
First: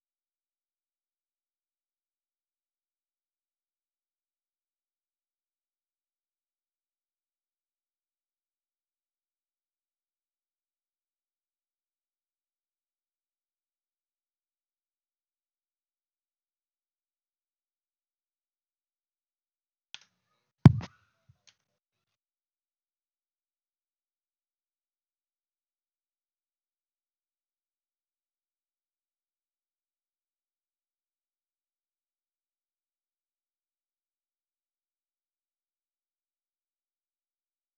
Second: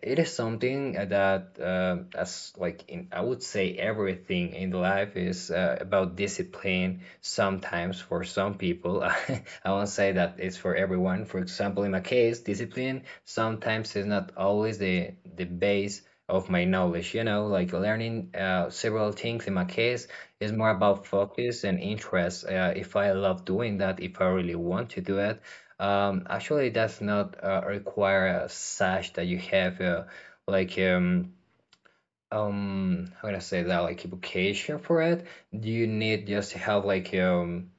Speaker 2: it is something uh, that uh, as like, in I would say everything in life is uh, about discipline. Sometimes, for some people, I won't say that it's for everyone. For example, in my case, discipline sometimes is not always the the base of my knowledge, you know, like learning uh, several things. In my case, is more about focus and interest. Uh, if I love doing that, if I really want to do it, um, actually does not uh, require a sash that you have uh, like um um how can I say that, like a vocation for it. You need just to have like, um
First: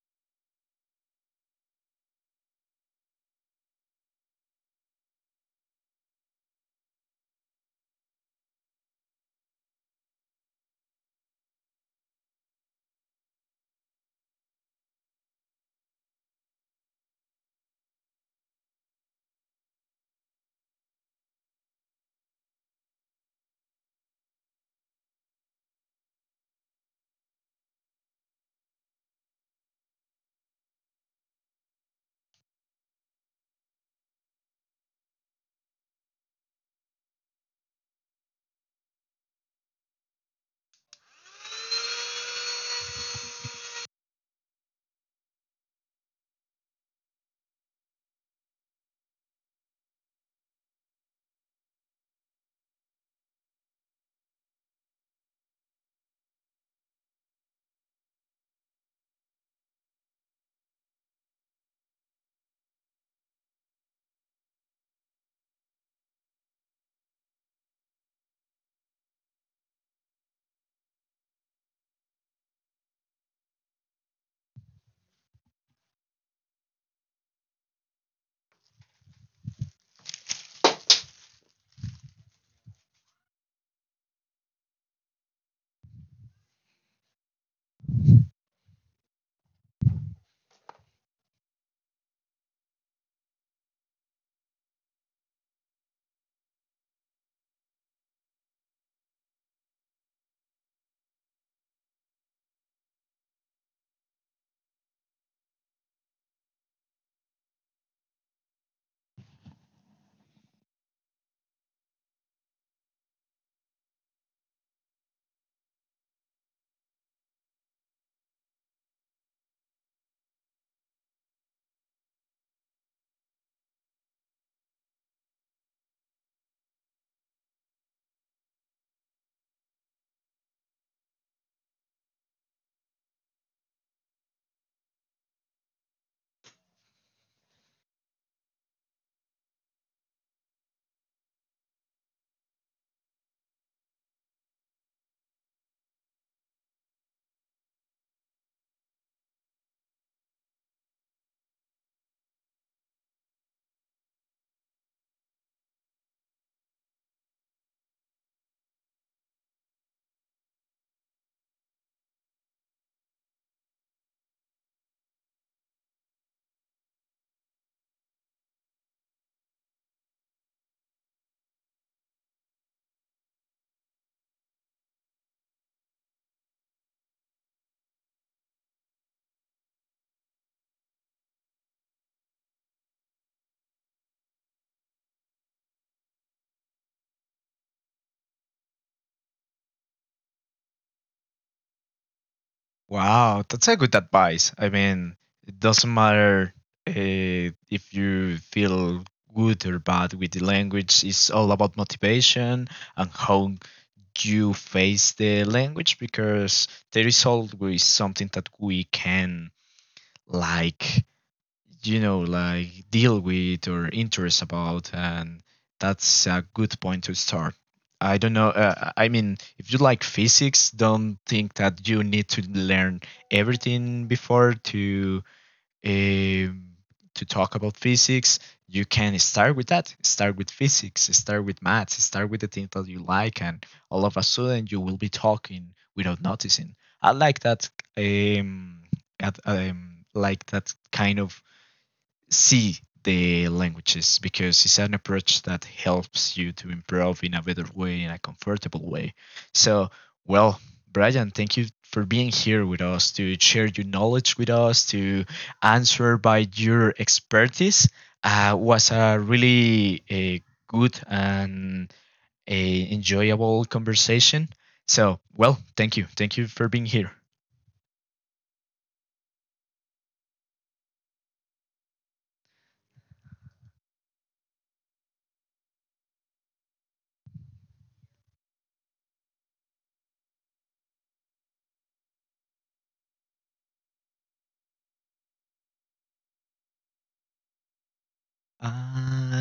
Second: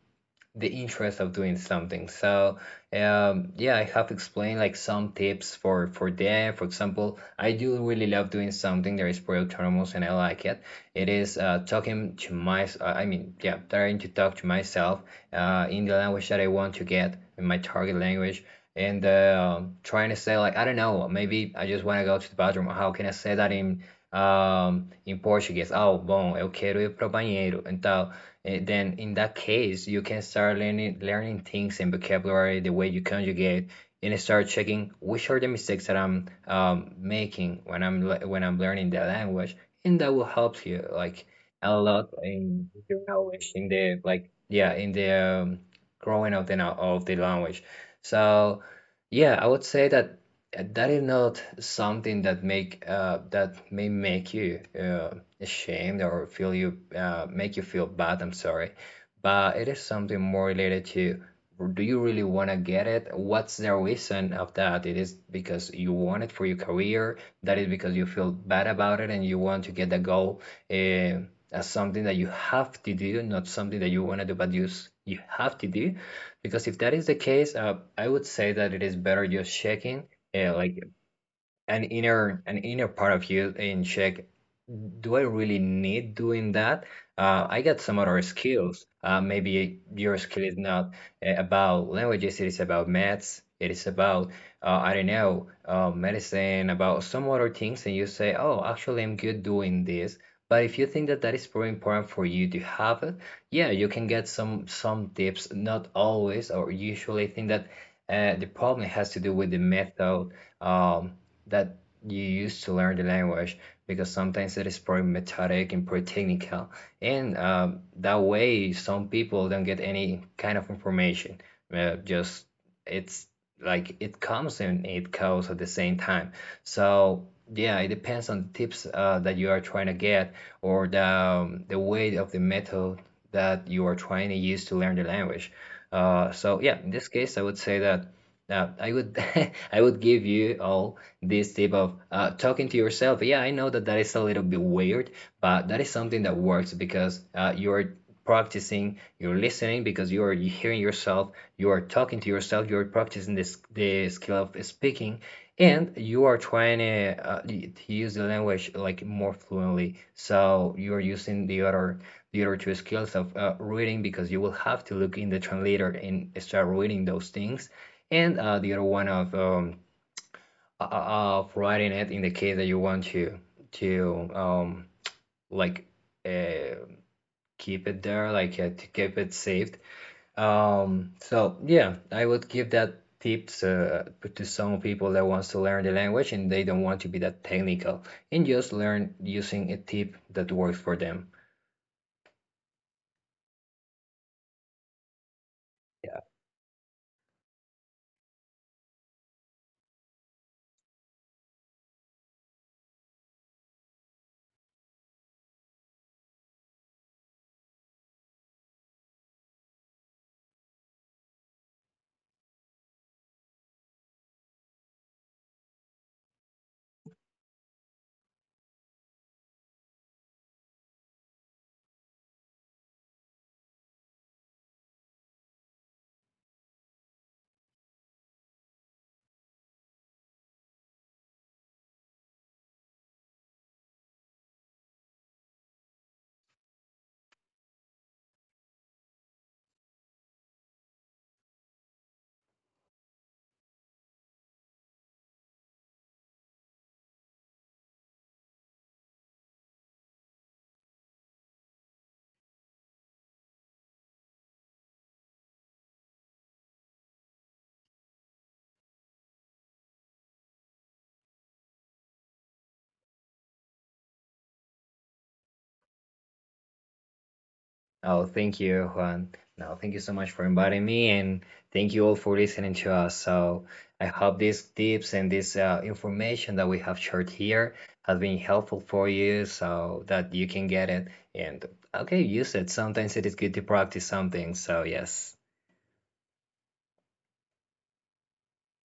Speaker 2: the interest of doing something. So um, yeah, I have explained like some tips for for them. For example, I do really love doing something that is pretty autonomous and I like it. It is uh, talking to my, uh, I mean, yeah, trying to talk to myself uh, in the language that I want to get, in my target language. And uh, um, trying to say like, I don't know, maybe I just want to go to the bathroom. How can I say that in um, in Portuguese? Oh, bom, eu quero ir pro banheiro. Então, eh, then in that case, you can start learning learning things and vocabulary, the way you conjugate, and start checking which are the mistakes that I'm um, making when I'm le- when I'm learning the language, and that will help you like a lot in your knowledge, in the, like yeah, in the um, growing of the know- of the language. So yeah, I would say that uh, that is not something that make uh, that may make you uh, ashamed or feel you uh, make you feel bad. I'm sorry, but it is something more related to, do you really want to get it? What's the reason of that? It is because you want it for your career. That is because you feel bad about it and you want to get the goal uh, as something that you have to do, not something that you want to do, but you s- you have to do. Because if that is the case, uh, I would say that it is better just checking, uh, like an inner an inner part of you and check, do I really need doing that? Uh, I got some other skills. Uh, maybe your skill is not uh, about languages, it is about maths, it is about uh, I don't know, uh, medicine, about some other things, and you say, oh, actually, I'm good doing this. But if you think that that is very important for you to have it, yeah, you can get some some tips. Not always, or usually, I think that uh, the problem has to do with the method um, that you use to learn the language, because sometimes it is pretty methodic and pretty technical. And uh, that way, some people don't get any kind of information. Uh, just it's like it comes and it goes at the same time. So yeah, it depends on the tips uh, that you are trying to get, or the um, the way of the method that you are trying to use to learn the language. Uh, so yeah, in this case, I would say that uh, I would I would give you all this tip of uh, talking to yourself. Yeah, I know that that is a little bit weird, but that is something that works because uh, you're practicing, you're listening because you're hearing yourself, you're talking to yourself, you're practicing this the skill of speaking, and you are trying to, uh, to use the language like more fluently. So you're using the other the other two skills of uh, reading, because you will have to look in the translator and start reading those things, and uh, the other one of um, uh, uh, of writing it, in the case that you want to to um, like uh, keep it there, like uh, to keep it saved. Um, so yeah, I would give that tip to, to some people that wants to learn the language and they don't want to be that technical, and just learn using a tip that works for them.
Speaker 1: Wow, that's a good advice. I mean, it doesn't matter uh, if you feel good or bad with the language. It's all about motivation and how you face the language, because there is always something that we can, like you know like deal with or interest about. And that's a good point to start. I don't know, uh, I mean, if you like physics, don't think that you need to learn everything before to um to talk about physics. You can start with that. Start with physics, start with maths, start with the things that you like, and all of a sudden you will be talking without noticing. I like that. um, at, um like that kind of see the languages, because it's an approach that helps you to improve in a better way, in a comfortable way. So, well, Brian, thank you for being here with us to share your knowledge with us, to answer by your expertise. Uh, was a really a good and a enjoyable conversation. So, well, thank you, thank you for being here.
Speaker 2: Oh, thank you, Juan. No, thank you so much for inviting me, and thank you all for listening to us. So I hope these tips and this uh, information that we have shared here has been helpful for you, so that you can get it and okay, use it. Sometimes it is good to practice something. So yes.
Speaker 1: And